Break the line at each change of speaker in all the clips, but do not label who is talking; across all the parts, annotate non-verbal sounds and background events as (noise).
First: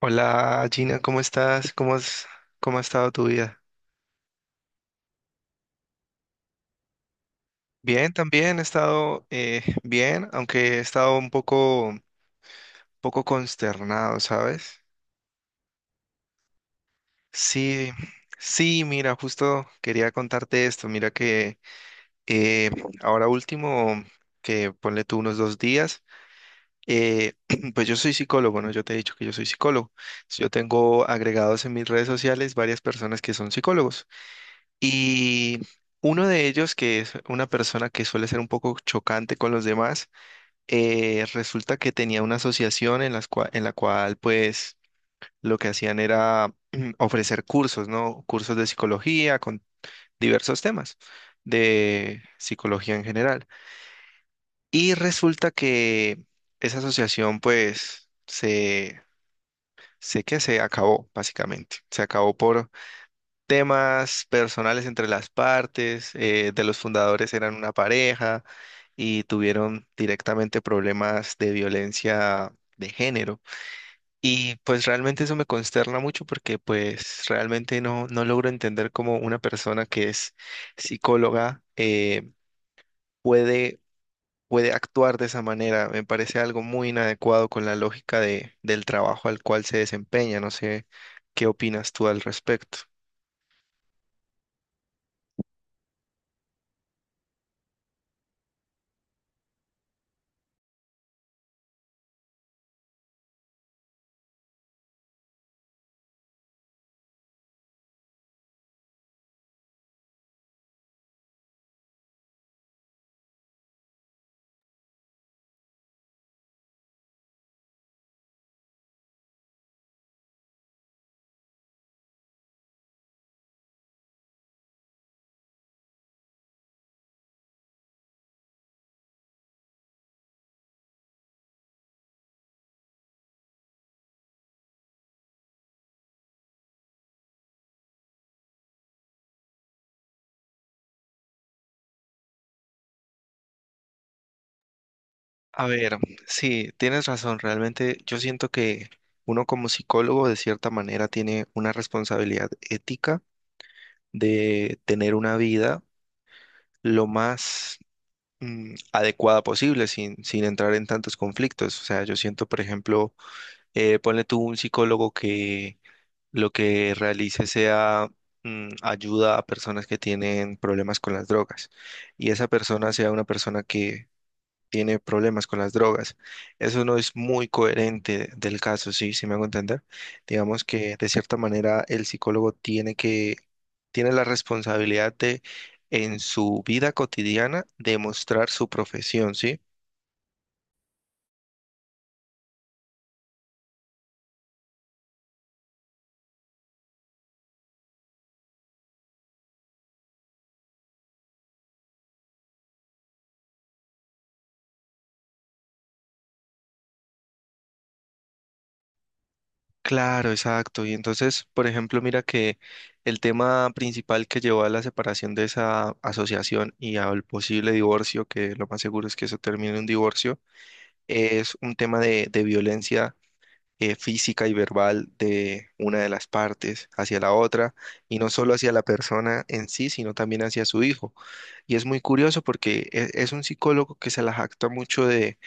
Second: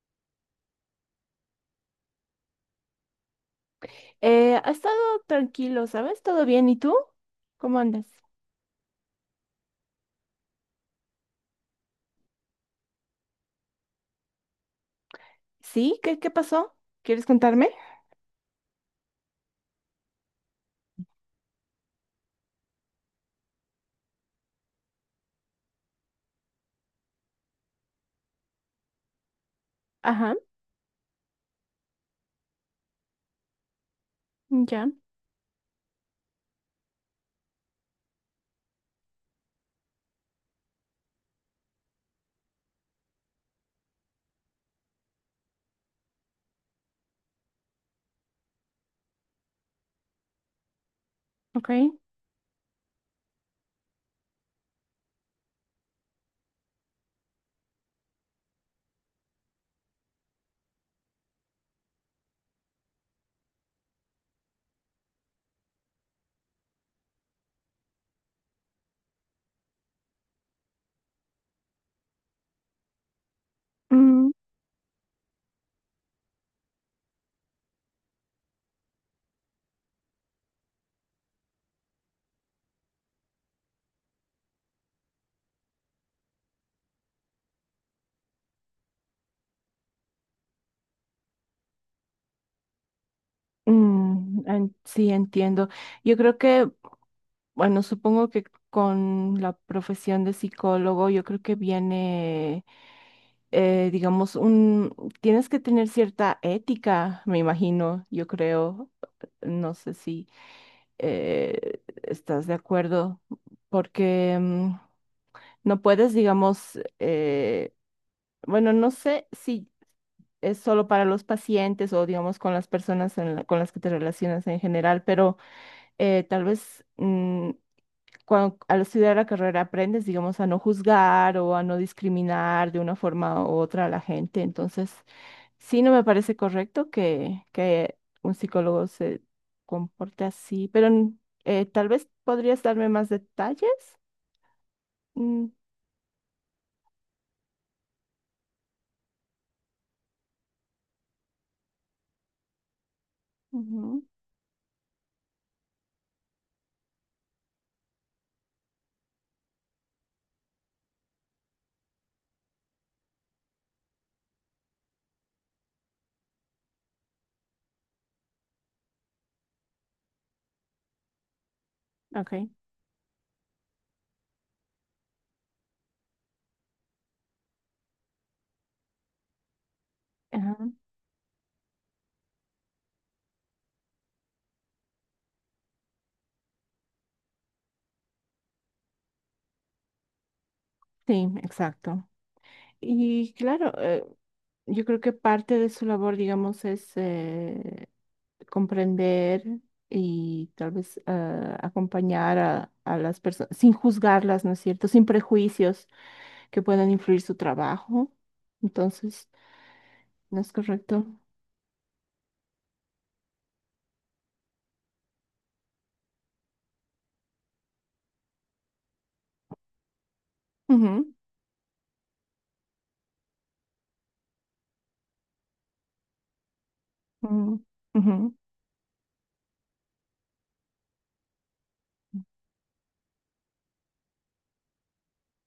Hola Gina, ¿cómo estás? ¿Cómo ha estado tu vida?
Ha estado tranquilo, ¿sabes? ¿Todo bien? ¿Y tú? ¿Cómo andas?
Bien, también he estado bien, aunque he estado poco consternado, ¿sabes?
¿Sí? ¿Qué pasó? ¿Quieres contarme?
Sí, sí, mira, justo quería contarte esto. Mira que eh, ahora último, que ponle tú unos dos días, eh, (clears throat) pues yo soy psicólogo, ¿no? Yo te he dicho que yo soy psicólogo.
Ajá,
Yo tengo agregados en mis redes sociales varias personas que son psicólogos.
ya,
Y uno de ellos, que es una persona que suele ser un poco chocante con los demás, resulta que tenía una asociación en en la cual, pues, lo que hacían era ofrecer cursos, ¿no? Cursos de psicología con diversos temas
ok.
de psicología en general. Y resulta que esa asociación, sé que se acabó, básicamente. Se acabó por temas personales entre las partes, de los fundadores eran una pareja y tuvieron directamente problemas de violencia de género.
Mm,
Y pues realmente eso me consterna mucho porque pues realmente no logro entender cómo una persona que es psicóloga puede, puede actuar de esa manera. Me parece algo muy inadecuado con la lógica del trabajo al cual se desempeña. No sé qué opinas tú al respecto.
sí, entiendo. Yo creo que, bueno, supongo que con la profesión de psicólogo, yo creo que viene, digamos, tienes que tener cierta ética, me imagino, yo creo. No sé si estás de acuerdo, porque no puedes, digamos, bueno, no sé si es solo para los pacientes o, digamos, con las personas con las que te relacionas en general, pero tal vez, cuando, al estudiar la carrera aprendes, digamos, a no juzgar o a no discriminar de una forma u otra a la gente. Entonces, sí, no me parece correcto que un psicólogo se comporte así, pero tal vez podrías darme más detalles. Mm,
A ver, sí, tienes razón. Realmente yo siento que uno como psicólogo de cierta manera tiene una responsabilidad ética
ujú,
de tener una vida lo más adecuada posible sin entrar en tantos conflictos. O sea, yo siento, por ejemplo, ponle tú un psicólogo que lo que realice sea ayuda a personas que tienen problemas con las drogas y
ok.
esa persona sea una persona que tiene problemas con las drogas. Eso no es muy coherente del caso, sí, sí me hago entender. Digamos que de cierta manera el psicólogo tiene la responsabilidad de en su vida cotidiana demostrar su profesión, ¿sí?
Sí, exacto. Y claro, yo creo que parte de su labor, digamos, es comprender y tal vez acompañar a las personas, sin juzgarlas, ¿no es cierto? Sin prejuicios que puedan influir su trabajo. Entonces,
Claro,
¿no es
exacto. Y
correcto?
entonces, por ejemplo, mira que el tema principal que llevó a la separación de esa asociación y al posible divorcio, que lo más seguro es que eso termine en un divorcio,
Ujú,
es un tema de violencia física y verbal de una de las partes hacia la
ujú,
otra,
ujú,
y no solo hacia la persona en sí, sino también hacia su hijo. Y es muy curioso porque un psicólogo que se la jacta mucho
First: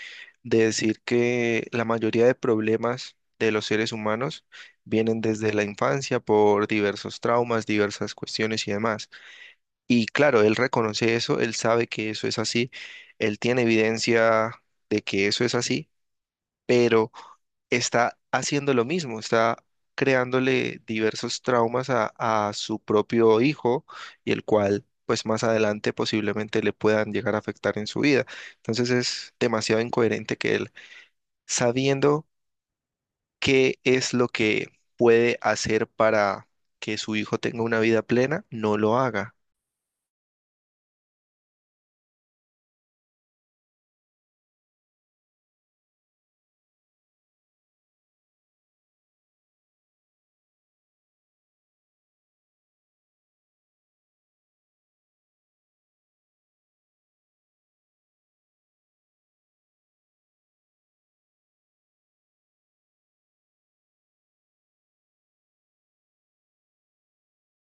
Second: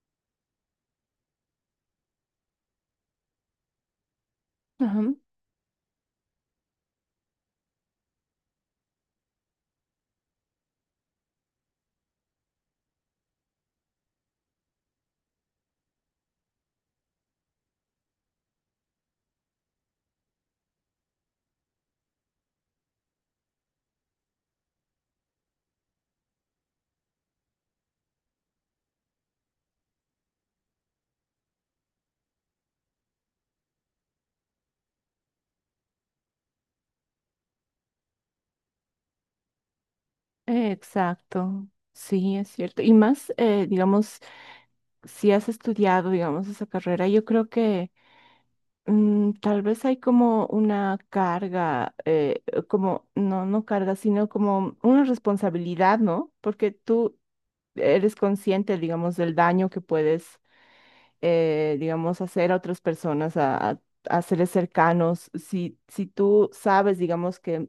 de decir que la mayoría de problemas de los seres humanos
ajá.
vienen desde la infancia por diversos traumas, diversas cuestiones y demás. Y claro, él reconoce eso, él sabe que eso es así, él tiene evidencia de que eso es así, pero está haciendo lo mismo, está creándole diversos traumas a su propio hijo y el cual pues más adelante posiblemente le puedan llegar a afectar en su vida. Entonces es demasiado incoherente que él, sabiendo qué es lo que puede hacer para que su hijo tenga una vida plena, no lo haga.
Exacto. Sí, es cierto. Y más, digamos, si has estudiado, digamos, esa carrera, yo creo que, tal vez hay como una carga, como, no, no carga, sino como una responsabilidad, ¿no? Porque tú eres consciente, digamos, del daño que puedes, digamos, hacer a otras personas, a seres cercanos. Si tú sabes, digamos, que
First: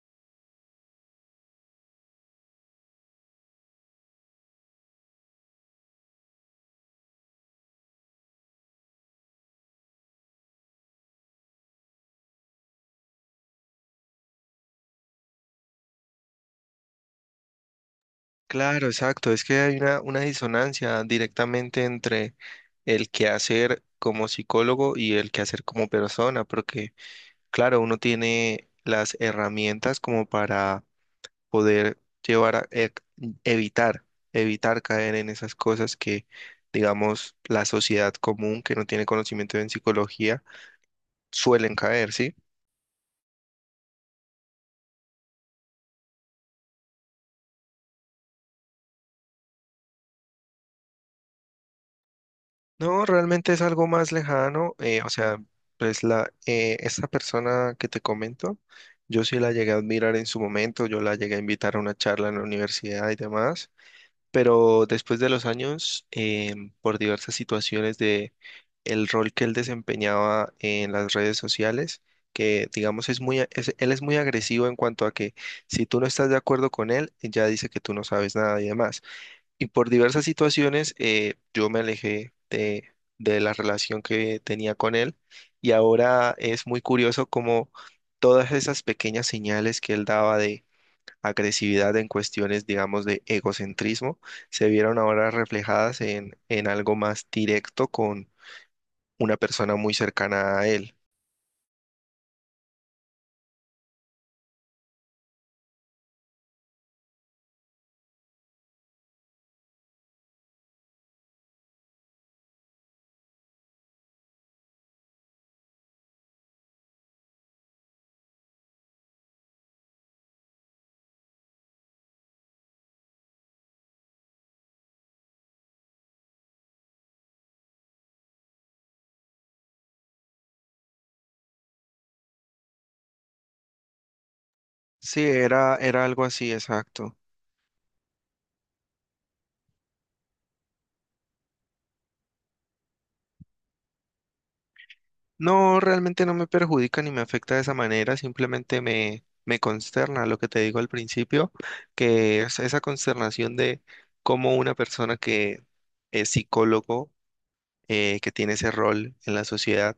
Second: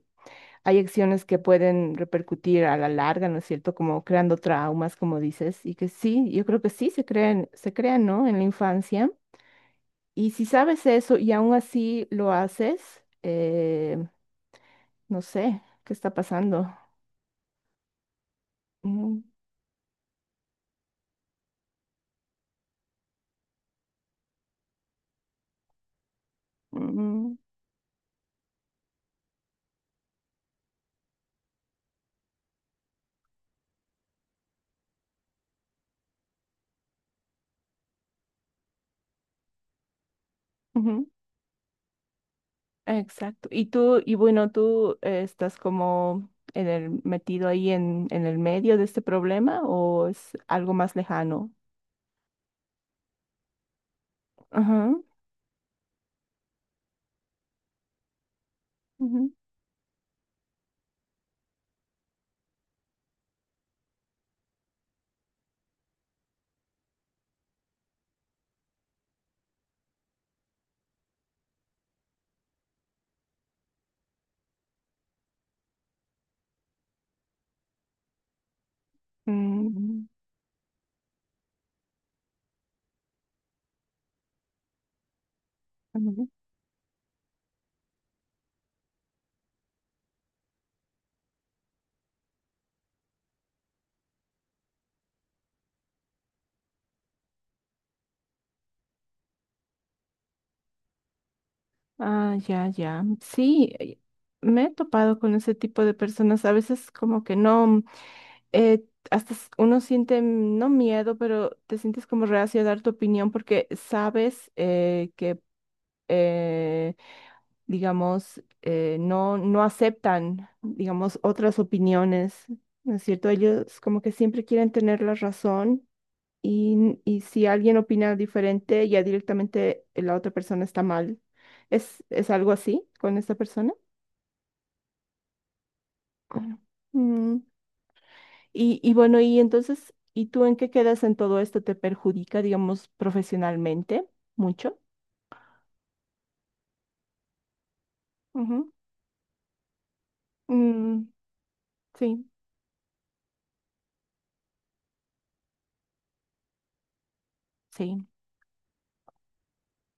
hay acciones que pueden repercutir a la larga, ¿no es cierto? Como creando traumas, como dices, y que sí, yo creo que sí se crean, ¿no? En la infancia. Y si sabes eso y aún así lo haces, no sé qué está pasando.
Claro,
Ujú,
exacto. Es que hay una disonancia directamente entre el quehacer como psicólogo y el quehacer como persona, porque
ujú,
claro, uno tiene las herramientas como para poder llevar a e- evitar, evitar caer en esas cosas que, digamos, la sociedad común que no tiene conocimiento en psicología
ujú,
suelen caer, ¿sí?
exacto. ¿Y tú, y bueno, tú estás como metido ahí en el medio de este problema, o es algo más lejano?
No, realmente es algo más lejano,
Ajá.
o sea, pues esa persona que te comento, yo
Ujú,
sí la llegué a admirar en su momento, yo la llegué a invitar a una charla en la universidad y demás, pero después de los años, por diversas situaciones de el rol que él desempeñaba en las redes sociales, que digamos es muy, él es muy agresivo en cuanto a que si tú no estás de acuerdo con él, ya dice que tú no sabes nada y demás. Y por
mm,
diversas situaciones, yo me alejé de la relación que tenía con él y
ujú.
ahora es muy curioso como todas esas pequeñas señales que él daba, agresividad, en cuestiones, digamos, de egocentrismo, se vieron ahora reflejadas en algo más directo con una persona muy cercana a él.
Ah, ya, ya. Sí, me he topado con ese tipo de personas. A veces como que no. eh, uno siente, no miedo, pero te sientes como reacio a dar tu opinión porque sabes que, eh, digamos, no aceptan, digamos, otras opiniones, ¿no es cierto? Ellos como que siempre quieren tener la razón, y si alguien opina diferente, ya directamente la otra persona está mal. ¿Es algo así con esta persona?
Sí, era algo así, exacto.
Mm. Y bueno, y entonces, ¿y tú en qué quedas en todo esto? ¿Te perjudica, digamos, profesionalmente mucho?
No, realmente no me perjudica ni me afecta de esa manera,
Ujú.
simplemente me consterna lo que te digo al
Mm,
principio,
sí,
que es esa consternación de cómo una persona que es psicólogo,
sí,
que tiene ese rol en la sociedad,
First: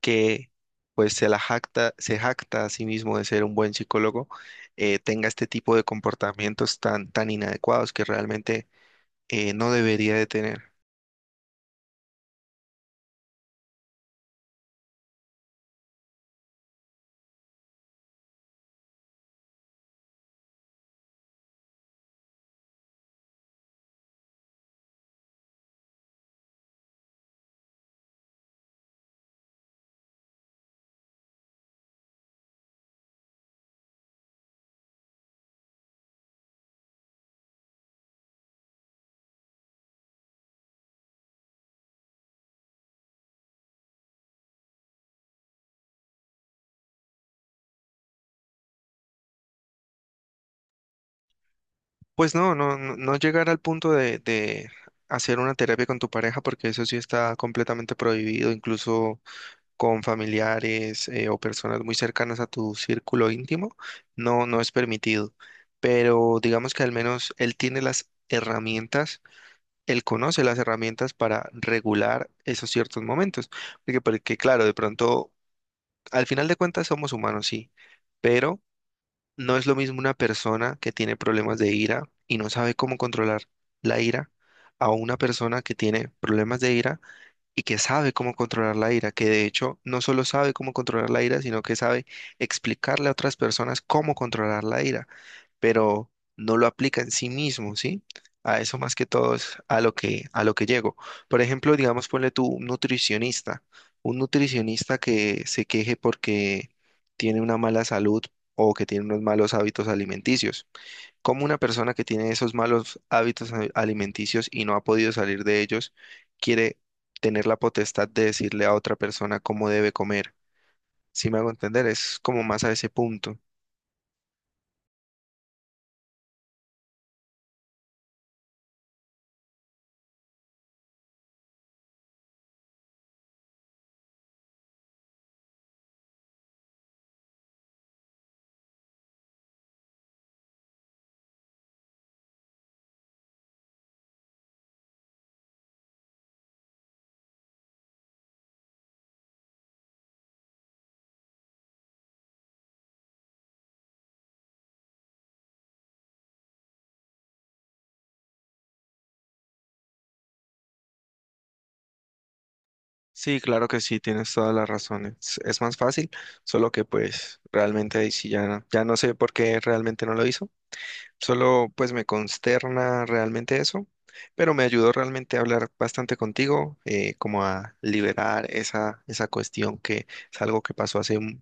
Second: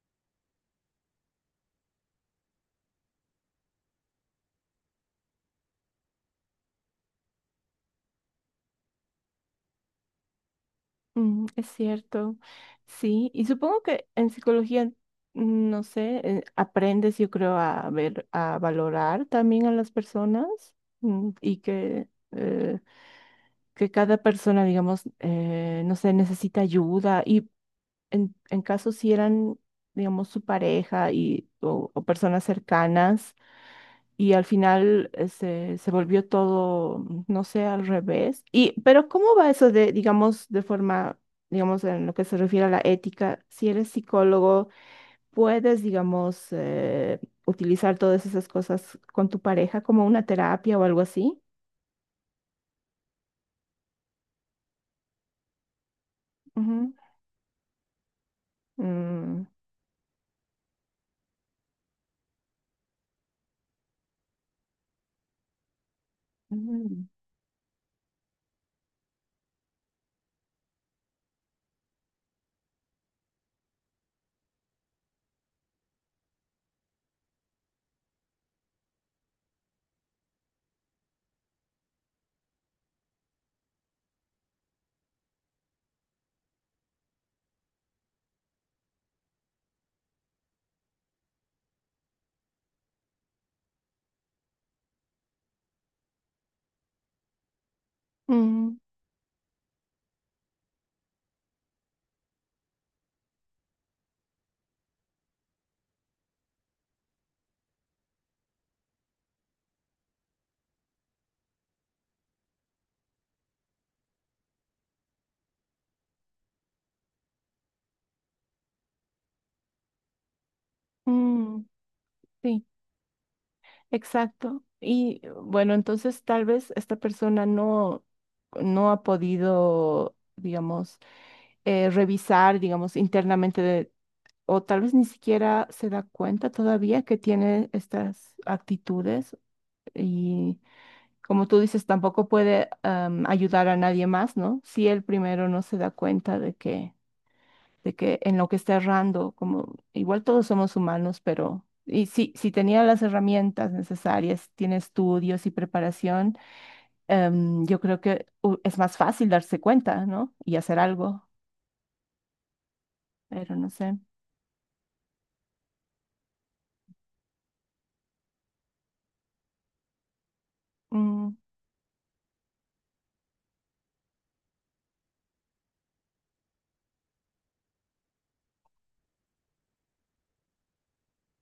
que pues se jacta a sí mismo de ser un buen psicólogo, tenga este tipo de comportamientos tan inadecuados que realmente no debería de tener.
es cierto. Sí, y supongo que en psicología, no sé, aprendes, yo creo, a ver, a valorar también a las personas, y que cada persona, digamos, no sé, necesita ayuda. Y en caso si eran, digamos, su pareja o personas cercanas, y al final se volvió todo, no sé, al revés. Y pero, ¿cómo va eso de, digamos, de forma, digamos, en lo que se refiere a la ética? Si eres psicólogo, ¿puedes, digamos, utilizar todas esas cosas con tu pareja como una terapia o algo así?
Pues no, no, no llegar al punto de hacer una terapia con tu pareja, porque eso
Ujú.
sí está completamente prohibido, incluso
Mm,
con familiares o personas muy cercanas a tu círculo íntimo, no es permitido. Pero digamos que al
mm,
menos él tiene las herramientas, él conoce las herramientas para regular esos ciertos momentos. Porque claro, de pronto, al final de cuentas somos humanos, sí, pero no es lo mismo una persona que tiene problemas de ira y no sabe cómo controlar la ira a una persona que tiene problemas de ira y que sabe cómo controlar la ira, que de hecho no solo sabe cómo controlar la ira, sino que sabe explicarle a otras personas cómo controlar la ira, pero no lo aplica en sí mismo, ¿sí? A
mm,
eso más que todo es a lo a lo que llego. Por ejemplo, digamos, ponle tú un nutricionista que se queje porque tiene una mala salud o que tiene unos malos hábitos alimenticios. ¿Cómo una persona que tiene esos malos alimenticios y no ha podido salir de ellos quiere tener la potestad de decirle a otra persona cómo debe comer? Si me hago
mm,
entender, es como más
sí.
a ese punto.
Exacto. Y bueno, entonces tal vez esta persona no ha podido, digamos, revisar, digamos, internamente, o tal vez ni siquiera se da cuenta todavía que tiene estas actitudes y, como tú dices, tampoco puede ayudar a nadie más, ¿no? Si él primero no se da cuenta de que en lo que está errando. Como igual todos somos humanos, pero, y si tenía las herramientas necesarias, tiene estudios y preparación, yo creo que es más fácil darse cuenta, ¿no? Y hacer algo,
Sí,
pero
claro
no
que
sé.
sí, tienes todas las razones. Es más fácil, solo que pues realmente ahí sí ya, ya no sé por qué realmente no lo hizo.
Mm,
Solo pues me consterna realmente eso, pero me ayudó realmente a hablar bastante contigo, como a liberar esa cuestión que es algo que pasó hace un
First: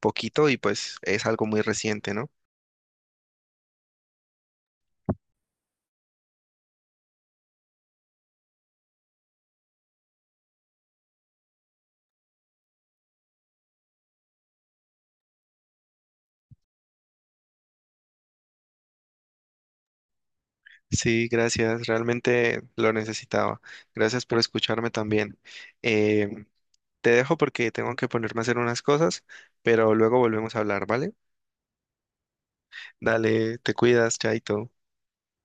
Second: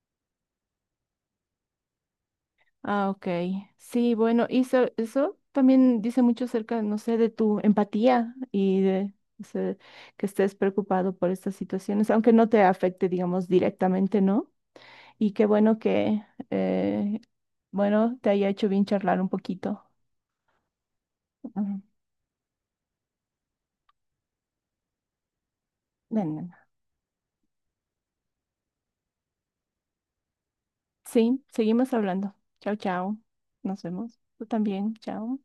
poquito y pues es algo muy reciente, ¿no?
ah, ok. Sí, bueno, y eso también dice mucho acerca, no sé, de tu empatía y de, o sea, que estés preocupado por estas situaciones, aunque no te afecte, digamos, directamente, ¿no? Y qué bueno que, eh, bueno, te haya hecho bien charlar un poquito.
Sí,
Ujú.
gracias, realmente lo necesitaba. Gracias por escucharme también.
De
eh,
nada.
Te dejo porque tengo que ponerme a hacer unas cosas, pero luego volvemos a hablar, ¿vale?
Sí, seguimos hablando. Chao, chao.
Dale, te
Nos
cuidas,
vemos. Tú
chaito.
también. Chao.